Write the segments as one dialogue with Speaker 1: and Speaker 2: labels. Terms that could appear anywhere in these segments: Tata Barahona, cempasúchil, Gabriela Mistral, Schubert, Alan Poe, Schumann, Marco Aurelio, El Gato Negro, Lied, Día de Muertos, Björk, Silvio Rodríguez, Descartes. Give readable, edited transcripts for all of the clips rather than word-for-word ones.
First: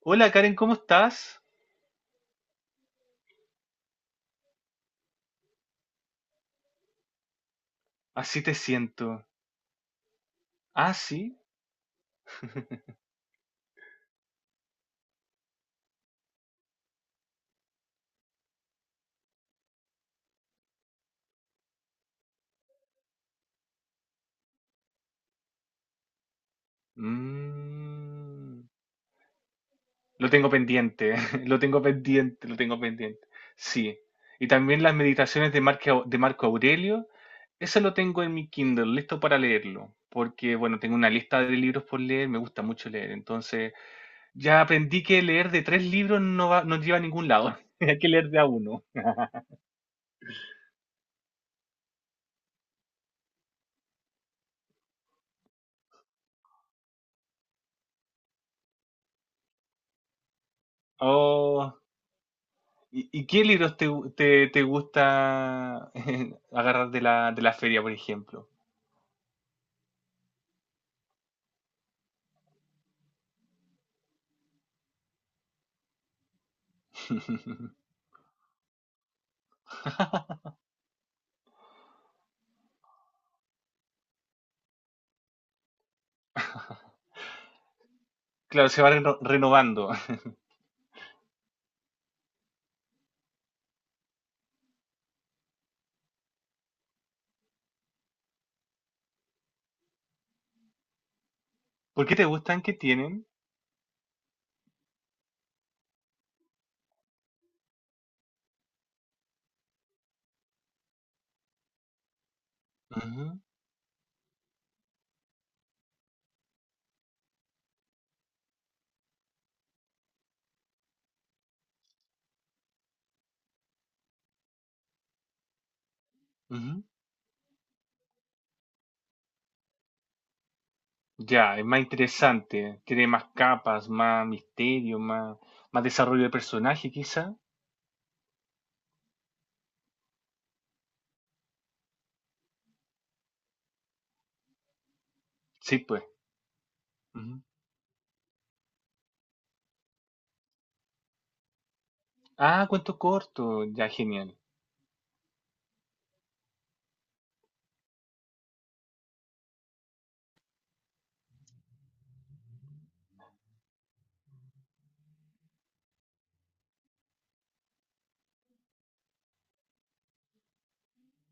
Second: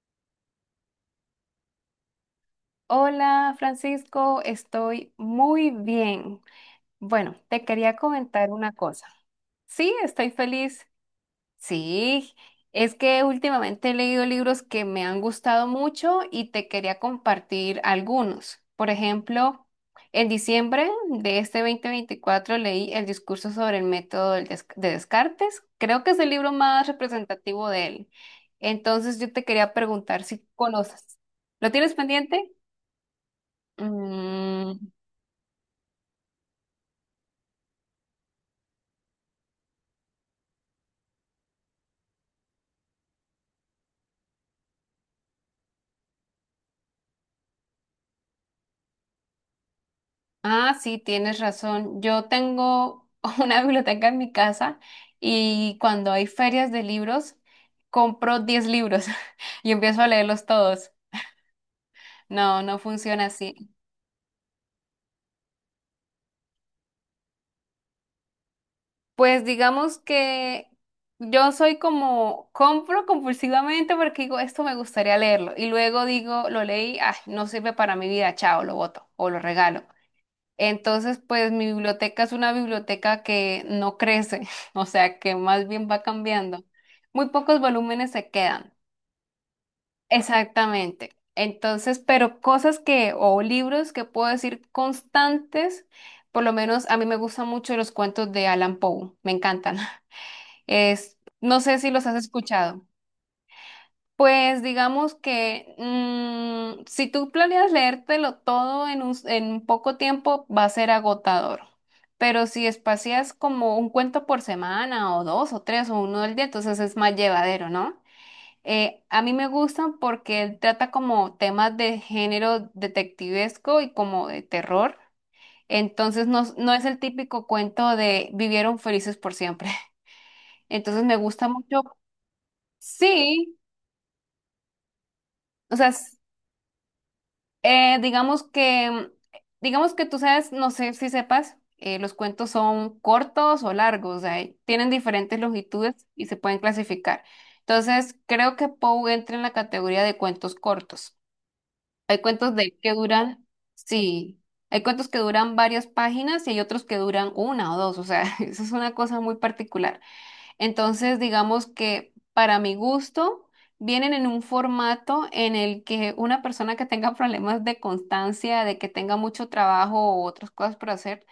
Speaker 1: Hola Karen, ¿cómo estás?
Speaker 2: Hola Francisco, estoy muy bien. Bueno, te quería
Speaker 1: Así
Speaker 2: comentar
Speaker 1: te
Speaker 2: una cosa.
Speaker 1: siento.
Speaker 2: Sí, estoy feliz.
Speaker 1: Ah, sí.
Speaker 2: Sí, es que últimamente he leído libros que me han gustado mucho y te quería compartir algunos. Por ejemplo, en diciembre de este 2024 leí El discurso sobre el método de Descartes. Creo que es el libro más representativo de él.
Speaker 1: Mm,
Speaker 2: Entonces yo te quería preguntar
Speaker 1: lo
Speaker 2: si
Speaker 1: tengo pendiente,
Speaker 2: conoces.
Speaker 1: lo
Speaker 2: ¿Lo
Speaker 1: tengo
Speaker 2: tienes
Speaker 1: pendiente,
Speaker 2: pendiente?
Speaker 1: lo tengo pendiente. Sí. Y también
Speaker 2: Mm,
Speaker 1: las meditaciones de Marco Aurelio. Eso lo tengo en mi Kindle, listo para leerlo. Porque, bueno, tengo una lista de libros por leer, me gusta mucho leer. Entonces, ya aprendí que leer de tres libros no va, no lleva a ningún lado. Hay que leer de a uno.
Speaker 2: ah, sí, tienes razón. Yo tengo una biblioteca en mi casa y cuando hay ferias de libros, compro 10 libros y empiezo a leerlos todos.
Speaker 1: Oh.
Speaker 2: No, no
Speaker 1: ¿Y,
Speaker 2: funciona
Speaker 1: qué
Speaker 2: así.
Speaker 1: libros te, te gusta agarrar de la feria, por ejemplo?
Speaker 2: Pues digamos que yo soy como, compro compulsivamente porque digo, esto me gustaría leerlo. Y luego digo, lo leí, ay, no sirve para mi vida, chao, lo boto o lo regalo. Entonces, pues mi biblioteca es una biblioteca que no crece, o sea, que más bien va cambiando. Muy pocos volúmenes se
Speaker 1: Claro,
Speaker 2: quedan.
Speaker 1: se va renovando.
Speaker 2: Exactamente. Entonces, pero cosas que, o libros que puedo decir constantes, por lo menos a mí me gustan mucho los cuentos de Alan Poe, me encantan. Es, no sé si los
Speaker 1: ¿Por
Speaker 2: has
Speaker 1: qué te gustan? ¿Qué
Speaker 2: escuchado.
Speaker 1: tienen?
Speaker 2: Pues digamos que si tú planeas leértelo todo en poco tiempo va a ser agotador, pero si espacias
Speaker 1: Ujú,
Speaker 2: como un cuento por semana o dos o tres o uno al día, entonces es más llevadero, ¿no? A mí me gustan porque trata como temas de género detectivesco y como de terror, entonces no, no
Speaker 1: ujú.
Speaker 2: es el típico cuento de vivieron felices por siempre, entonces me gusta
Speaker 1: Ya, es más
Speaker 2: mucho,
Speaker 1: interesante. Tiene más
Speaker 2: sí.
Speaker 1: capas, más misterio, más,
Speaker 2: O
Speaker 1: más
Speaker 2: sea,
Speaker 1: desarrollo de personaje, quizá.
Speaker 2: Eh, digamos que, digamos que tú sabes, no sé si sepas, los cuentos son cortos o largos, o sea, tienen diferentes
Speaker 1: Sí, pues.
Speaker 2: longitudes y se pueden clasificar.
Speaker 1: Ujú.
Speaker 2: Entonces, creo que Poe entra en la categoría de cuentos cortos. Hay cuentos
Speaker 1: Ah,
Speaker 2: de que
Speaker 1: cuento
Speaker 2: duran.
Speaker 1: corto. Ya, genial.
Speaker 2: Sí, hay cuentos que duran varias páginas y hay otros que duran una o dos, o sea, eso es una cosa muy particular. Entonces, digamos que para mi gusto, vienen en un formato en el que una persona que tenga problemas de constancia, de que tenga mucho trabajo o otras cosas por hacer,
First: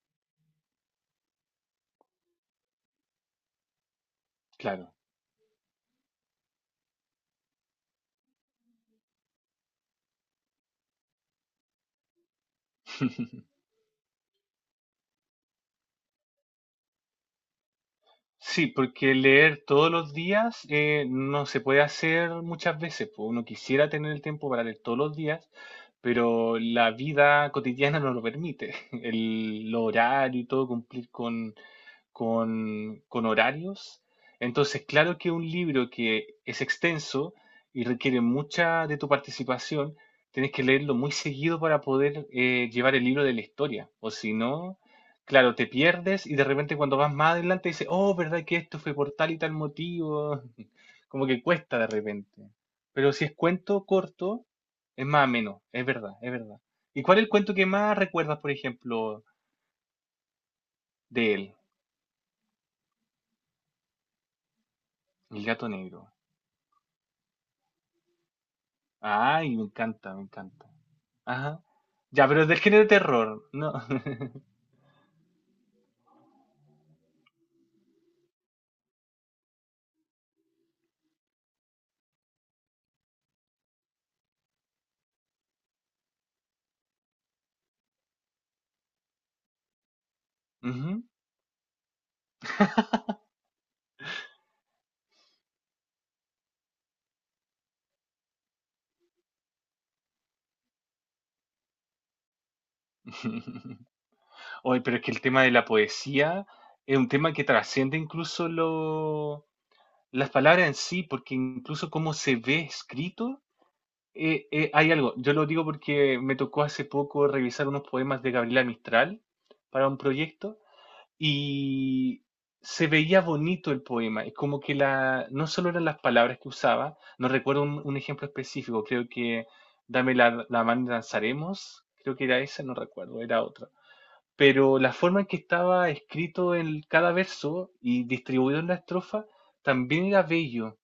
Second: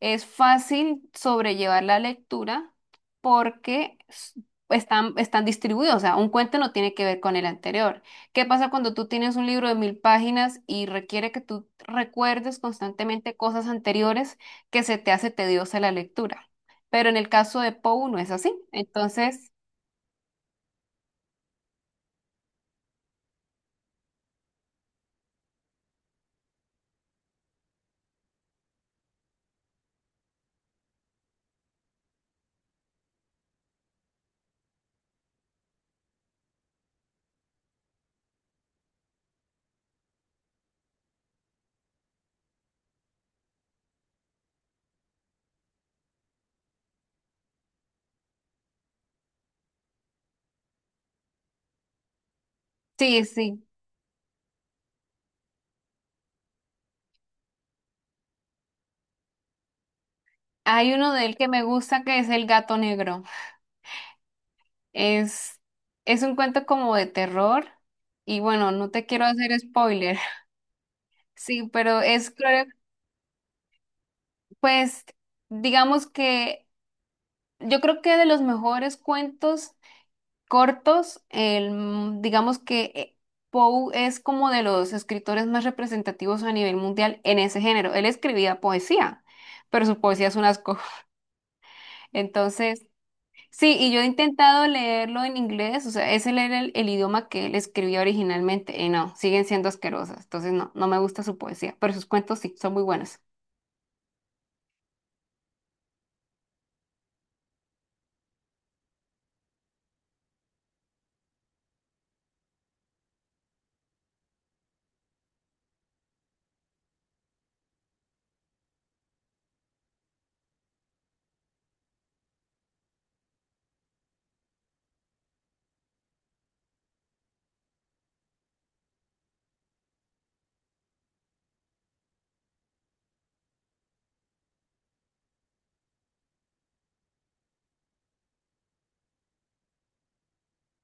Speaker 2: es fácil sobrellevar la lectura porque
Speaker 1: Claro.
Speaker 2: están distribuidos. O sea, un cuento no tiene que ver con el anterior. ¿Qué pasa cuando tú tienes un libro de 1.000 páginas y requiere que tú recuerdes constantemente cosas anteriores que se te hace tediosa la lectura? Pero en el caso de Pou no es así.
Speaker 1: Sí, porque
Speaker 2: Entonces,
Speaker 1: leer todos los días no se puede hacer muchas veces. Pues, uno quisiera tener el tiempo para leer todos los días, pero la vida cotidiana no lo permite. El, lo horario y todo, cumplir con, con horarios. Entonces, claro que un libro que es extenso y requiere mucha de tu participación, tienes que leerlo muy seguido para poder llevar el libro de la historia. O si no, claro, te pierdes y de repente cuando vas más adelante dices, oh, ¿verdad que esto fue por tal y tal motivo? Como que cuesta de repente. Pero
Speaker 2: sí,
Speaker 1: si es
Speaker 2: sí.
Speaker 1: cuento corto, es más ameno, es verdad, es verdad. ¿Y cuál es el cuento que más recuerdas, por ejemplo,
Speaker 2: Hay uno de
Speaker 1: de
Speaker 2: él que
Speaker 1: él?
Speaker 2: me gusta que es El Gato Negro.
Speaker 1: El
Speaker 2: Es,
Speaker 1: gato negro.
Speaker 2: es un cuento como de terror y bueno, no te quiero
Speaker 1: Ay,
Speaker 2: hacer
Speaker 1: me encanta,
Speaker 2: spoiler.
Speaker 1: me encanta. Ajá.
Speaker 2: Sí, pero
Speaker 1: Ya, pero es del género de terror, ¿no?
Speaker 2: pues, digamos que yo creo que de los mejores cuentos cortos, digamos que Poe es como de los escritores más representativos a nivel mundial en ese género. Él escribía poesía, pero su poesía es un asco.
Speaker 1: Ujú.
Speaker 2: Entonces, sí, y yo he intentado leerlo en inglés, o sea, ese era el idioma que él escribía originalmente, y no, siguen siendo asquerosas, entonces no, no me gusta su poesía, pero sus cuentos sí, son muy buenos.
Speaker 1: Oye, pero es que el tema de la poesía es un tema que trasciende incluso lo las palabras en sí, porque incluso cómo se ve escrito, hay algo. Yo lo digo porque me tocó hace poco revisar unos poemas de Gabriela Mistral para un proyecto y se veía bonito el poema. Es como que la, no solo eran las palabras que usaba, no recuerdo un ejemplo específico, creo que Dame la mano y danzaremos, creo que era esa, no recuerdo, era otra. Pero la forma en que estaba escrito en cada verso y distribuido en la estrofa también era bello,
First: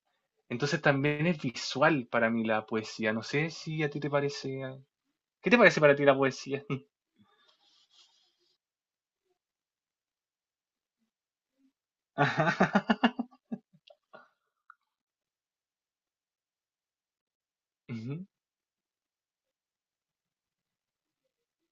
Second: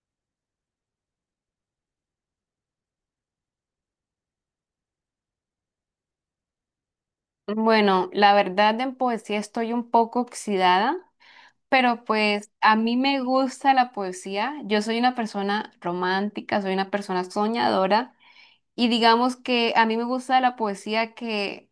Speaker 1: entonces también es visual para mí la poesía. No sé si a ti te parece... ah, ¿qué te parece para ti la poesía?
Speaker 2: Bueno, la verdad en poesía estoy un poco oxidada, pero pues a
Speaker 1: Ajá.
Speaker 2: mí me gusta la poesía, yo soy una persona romántica, soy una persona soñadora,
Speaker 1: Ujú,
Speaker 2: y digamos que a mí me gusta la poesía que,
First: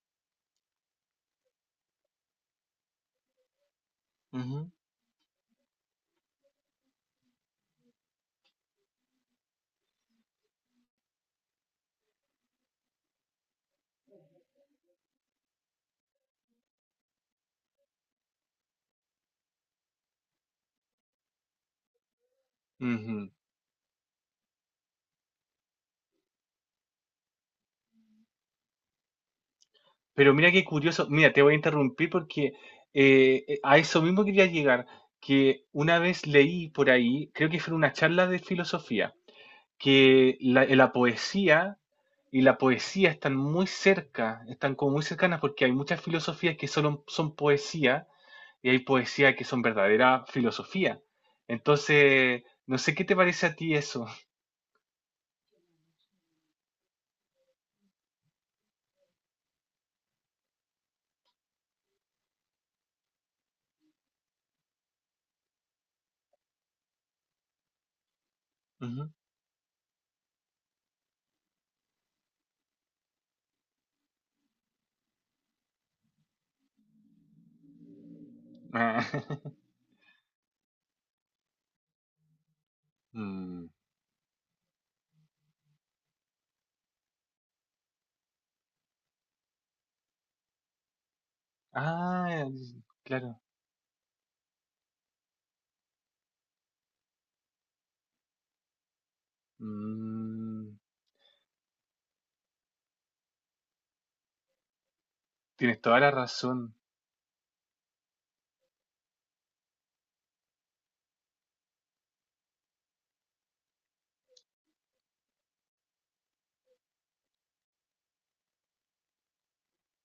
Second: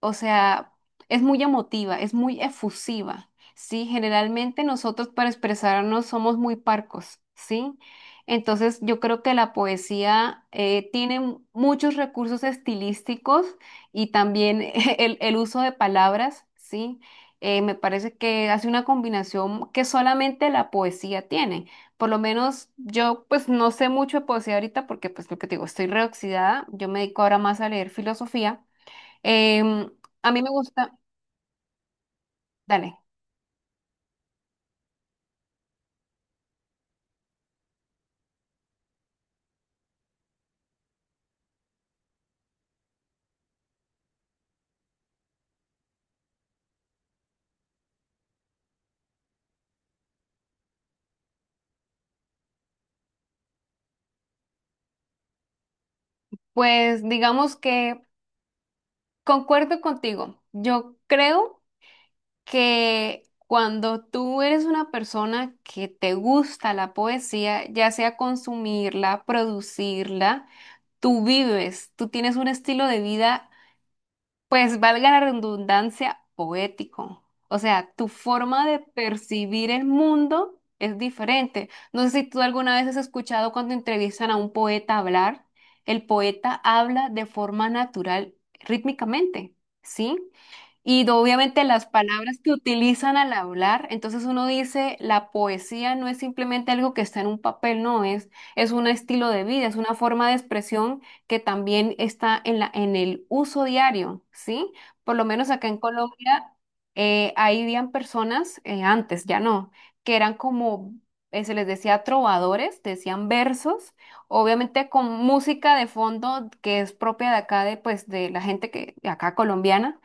Speaker 2: o sea, es muy emotiva, es muy efusiva, ¿sí? Generalmente
Speaker 1: ujú,
Speaker 2: nosotros para expresarnos somos muy parcos, ¿sí? Entonces yo creo que la poesía, tiene muchos recursos estilísticos y también el uso de palabras, ¿sí? Me parece que hace una combinación que solamente la poesía tiene. Por lo menos yo,
Speaker 1: ujú.
Speaker 2: pues no sé mucho de poesía ahorita porque pues lo que te digo, estoy reoxidada, yo me dedico ahora más a leer filosofía. Em, a
Speaker 1: Pero
Speaker 2: mí me
Speaker 1: mira qué
Speaker 2: gusta,
Speaker 1: curioso. Mira, te voy a interrumpir porque
Speaker 2: dale,
Speaker 1: a eso mismo quería llegar, que una vez leí por ahí, creo que fue en una charla de filosofía, que la, la poesía y la poesía están muy cerca, están como muy cercanas porque hay muchas filosofías que solo son poesía y hay poesía que son verdadera filosofía. Entonces, no sé qué te parece a ti eso.
Speaker 2: pues digamos que concuerdo contigo. Yo creo que cuando tú eres una persona que te gusta la poesía, ya sea
Speaker 1: Ujú.
Speaker 2: consumirla, producirla, tú vives, tú tienes un estilo de vida, pues valga la redundancia, poético. O sea, tu forma de
Speaker 1: Ah,
Speaker 2: percibir el mundo es diferente. No sé si tú alguna vez has escuchado
Speaker 1: mm.
Speaker 2: cuando entrevistan a un poeta hablar, el poeta habla de forma natural, rítmicamente, ¿sí? Y obviamente las palabras
Speaker 1: Ah,
Speaker 2: que utilizan al
Speaker 1: claro.
Speaker 2: hablar, entonces uno dice, la poesía no es simplemente algo que está en un papel, no, es un estilo de vida, es una forma de
Speaker 1: Mm,
Speaker 2: expresión que también está en el uso diario, ¿sí? Por lo menos acá en
Speaker 1: tienes toda la
Speaker 2: Colombia,
Speaker 1: razón.
Speaker 2: ahí habían personas, antes ya no, que eran como, se les decía trovadores, decían versos, obviamente con música de fondo que es propia de acá, de, pues, de la gente que, de acá colombiana.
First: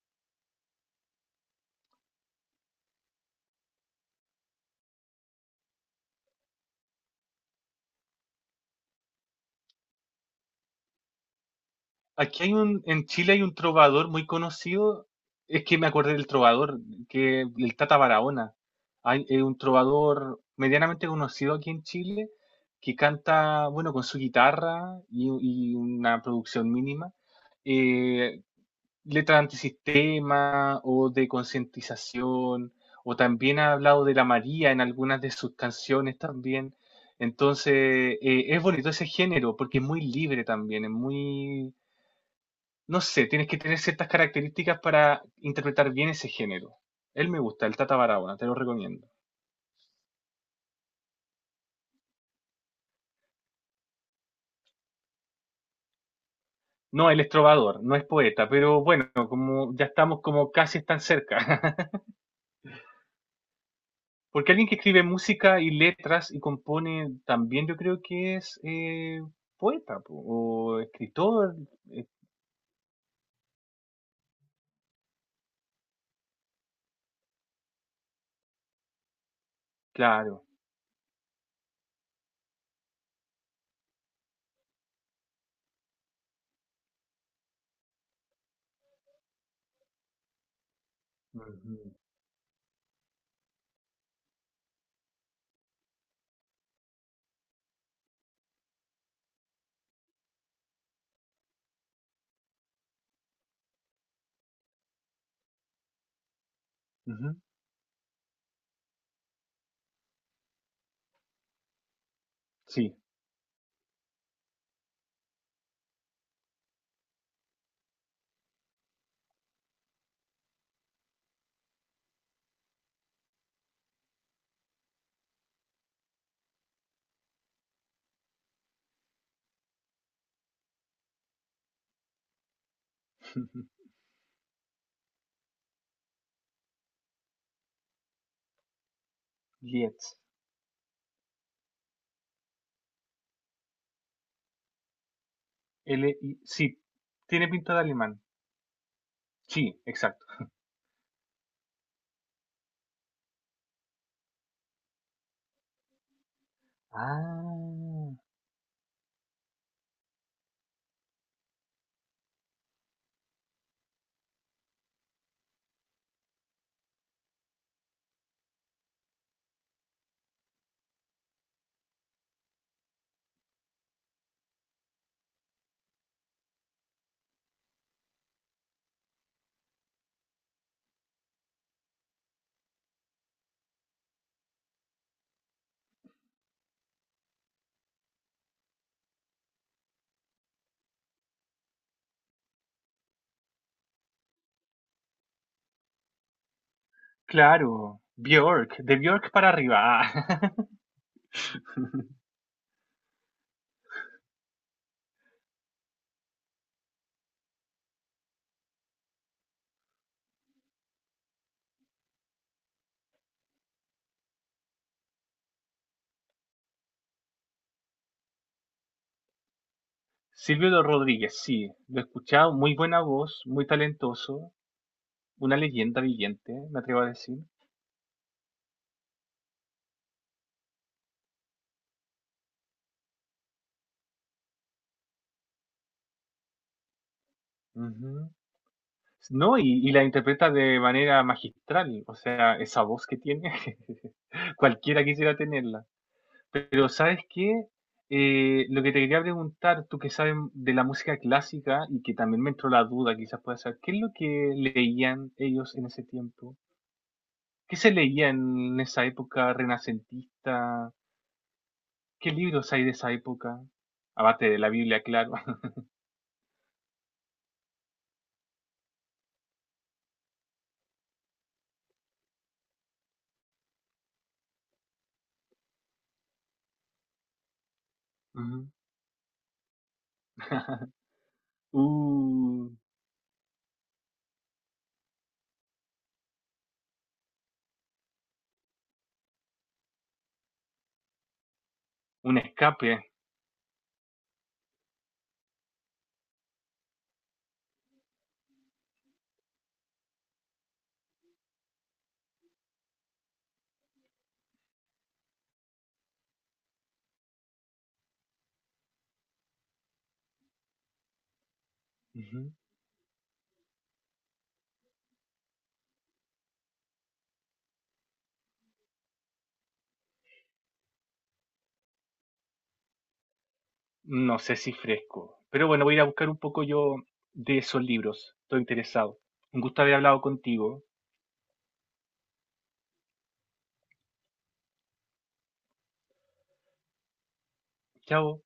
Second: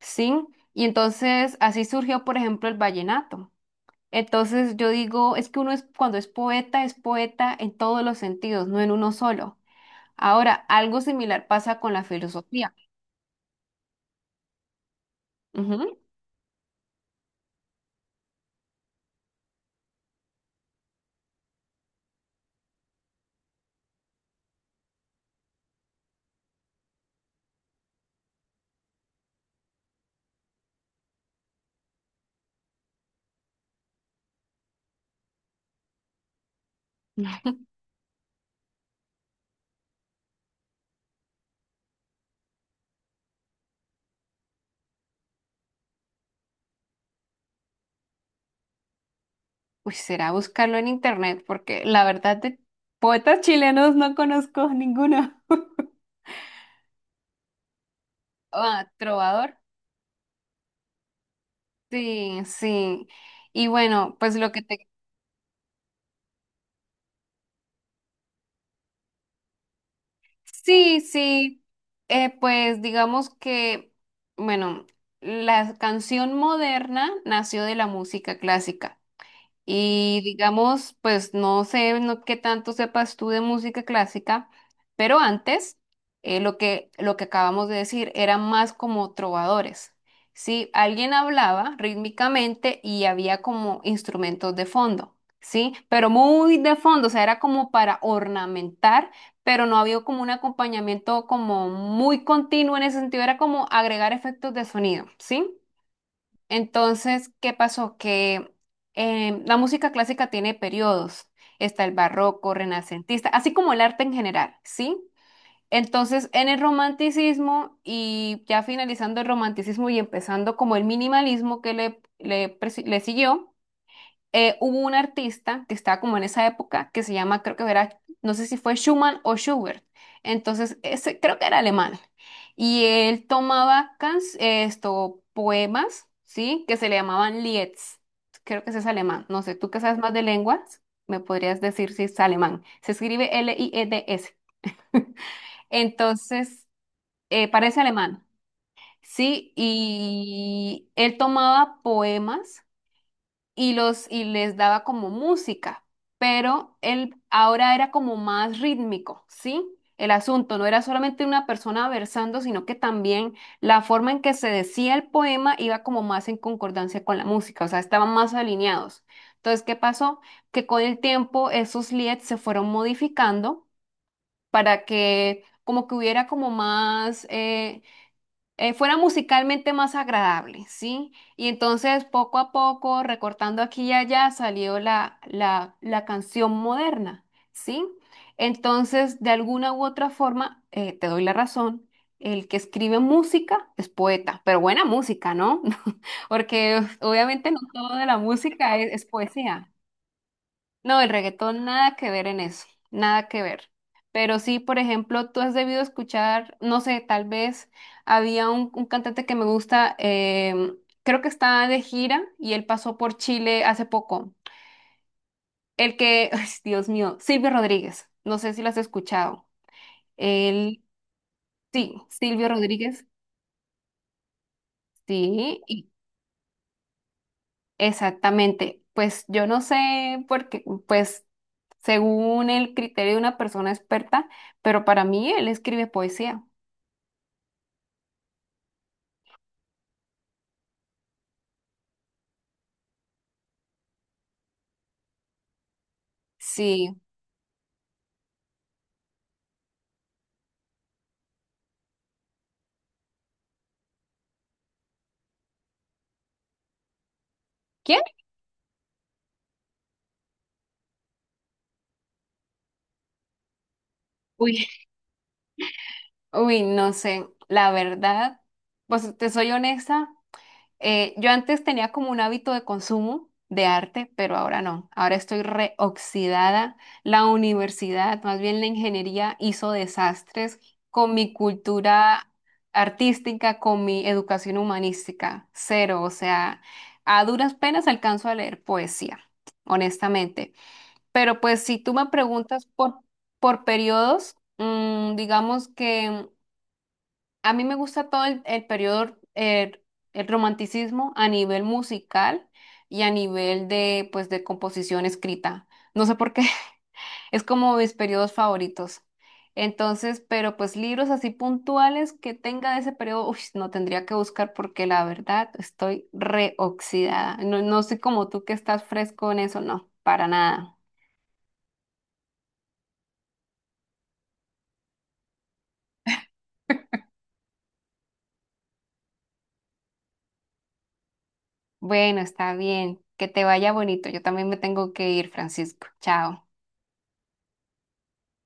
Speaker 2: Sí, y entonces así surgió, por ejemplo, el vallenato. Entonces yo digo, es que uno es, cuando es poeta en todos los sentidos, no en uno solo. Ahora, algo similar pasa con la
Speaker 1: Aquí hay
Speaker 2: filosofía.
Speaker 1: un, en Chile hay un trovador muy conocido. Es que me
Speaker 2: Ujú.
Speaker 1: acordé del trovador, que el Tata Barahona. Hay un trovador medianamente conocido aquí en Chile que canta, bueno, con su guitarra y una producción mínima. eh, Letras antisistema o de concientización, o también ha hablado de la María en algunas de sus canciones también. Entonces, es bonito ese género porque es muy libre también, es muy, no sé, tienes que tener ciertas características para interpretar bien ese género. Él me gusta, el Tata Barahona, te lo recomiendo.
Speaker 2: Pues será buscarlo en internet, porque la verdad de poetas chilenos no conozco ninguno.
Speaker 1: No, él es trovador, no es poeta, pero
Speaker 2: Ah,
Speaker 1: bueno,
Speaker 2: trovador.
Speaker 1: como ya estamos como casi tan cerca.
Speaker 2: Sí, sí. Y bueno, pues lo
Speaker 1: Porque
Speaker 2: que
Speaker 1: alguien que
Speaker 2: te.
Speaker 1: escribe música y letras y compone también yo creo que es poeta po, o
Speaker 2: Sí,
Speaker 1: escritor,
Speaker 2: sí,
Speaker 1: eh,
Speaker 2: pues digamos que, bueno, la canción moderna nació de la música clásica. Y
Speaker 1: claro.
Speaker 2: digamos, pues no sé no, qué tanto sepas tú de música clásica, pero antes, lo que acabamos de decir eran más como trovadores. Sí, alguien hablaba
Speaker 1: Ujú,
Speaker 2: rítmicamente y había como instrumentos de fondo, sí, pero muy de fondo, o sea, era como para ornamentar, pero no había como un acompañamiento como muy continuo en ese sentido, era como agregar efectos de sonido, ¿sí? Entonces,
Speaker 1: ujú.
Speaker 2: ¿qué pasó? Que la música clásica tiene periodos. Está el barroco,
Speaker 1: Sí,
Speaker 2: renacentista, así como el arte en general, ¿sí? Entonces, en el romanticismo y ya finalizando el romanticismo y empezando como el minimalismo que le siguió, hubo un artista que estaba como en esa época que se llama, creo que era, no sé si fue Schumann o Schubert. Entonces, ese creo que era alemán. Y él tomaba poemas, ¿sí? Que se le llamaban Lieds. Creo que ese es alemán. No sé, tú que sabes más
Speaker 1: Lietz.
Speaker 2: de lenguas, me podrías decir si es alemán. Se escribe LIEDS.
Speaker 1: L I-
Speaker 2: Entonces,
Speaker 1: sí, tiene pinta de
Speaker 2: parece
Speaker 1: alemán.
Speaker 2: alemán, ¿sí?
Speaker 1: Sí, exacto.
Speaker 2: Y él tomaba poemas y les daba como música, pero él ahora era como
Speaker 1: Ah,
Speaker 2: más rítmico, ¿sí? El asunto no era solamente una persona versando, sino que también la forma en que se decía el poema iba como más en concordancia con la música, o sea, estaban más alineados. Entonces, ¿qué pasó? Que con el tiempo esos lieds se fueron modificando para que como que hubiera como más, fuera musicalmente más agradable, ¿sí? Y entonces poco a poco, recortando aquí y allá, salió la canción moderna, ¿sí? Entonces, de alguna u otra forma, te doy la razón, el que escribe música es poeta, pero buena música, ¿no? Porque obviamente no todo
Speaker 1: claro.
Speaker 2: de la música
Speaker 1: Björk,
Speaker 2: es
Speaker 1: de
Speaker 2: es
Speaker 1: Björk para
Speaker 2: poesía.
Speaker 1: arriba. Ah.
Speaker 2: No, el reggaetón nada que ver en eso, nada que ver. Pero sí, por ejemplo, tú has debido escuchar, no sé, tal vez había un cantante que me gusta, creo que está de gira y él pasó por Chile hace poco. El que, ay, Dios mío, Silvio Rodríguez, no sé si lo has escuchado. Él,
Speaker 1: Silvio Rodríguez, sí,
Speaker 2: sí,
Speaker 1: lo he
Speaker 2: Silvio
Speaker 1: escuchado, muy buena
Speaker 2: Rodríguez,
Speaker 1: voz, muy talentoso, una
Speaker 2: sí,
Speaker 1: leyenda viviente, me atrevo a decir.
Speaker 2: exactamente. Pues yo no sé, porque, pues, según el criterio de una persona experta, pero para mí él escribe poesía.
Speaker 1: Ujú. No, y la interpreta de manera magistral, o sea, esa voz que tiene, cualquiera quisiera tenerla. Pero
Speaker 2: Sí.
Speaker 1: ¿sabes qué? Lo que te quería preguntar, tú que sabes de la música clásica y que también me entró la duda, quizás puedas saber, ¿qué es lo que leían ellos en ese tiempo? ¿Qué se
Speaker 2: ¿Quién?
Speaker 1: leía en esa época renacentista? ¿Qué libros hay de esa época? Aparte de
Speaker 2: Uy,
Speaker 1: la Biblia, claro.
Speaker 2: uy, no sé, la verdad, pues te soy honesta, yo antes tenía como un hábito de consumo de arte, pero ahora no, ahora estoy reoxidada. La universidad, más bien la
Speaker 1: Ujú.
Speaker 2: ingeniería, hizo desastres con mi cultura
Speaker 1: Uh,
Speaker 2: artística, con mi educación humanística, cero, o sea, a duras penas alcanzo a leer poesía, honestamente. Pero pues si tú me
Speaker 1: un
Speaker 2: preguntas
Speaker 1: escape.
Speaker 2: por periodos, digamos que a mí me gusta todo el periodo, romanticismo a nivel musical y a nivel de, pues, de composición escrita. No sé por qué, es como mis periodos favoritos. Entonces, pero pues libros así puntuales que
Speaker 1: Ujú.
Speaker 2: tenga de ese periodo, uy, no tendría que buscar porque la verdad estoy reoxidada. No, no soy como tú que estás fresco en eso, no, para nada.
Speaker 1: No sé si fresco, pero bueno, voy a ir a buscar un poco yo de esos libros. Estoy interesado. Un gusto haber hablado contigo.
Speaker 2: Bueno, está bien. Que te vaya bonito. Yo también me tengo que ir, Francisco. Chao.
Speaker 1: Chao.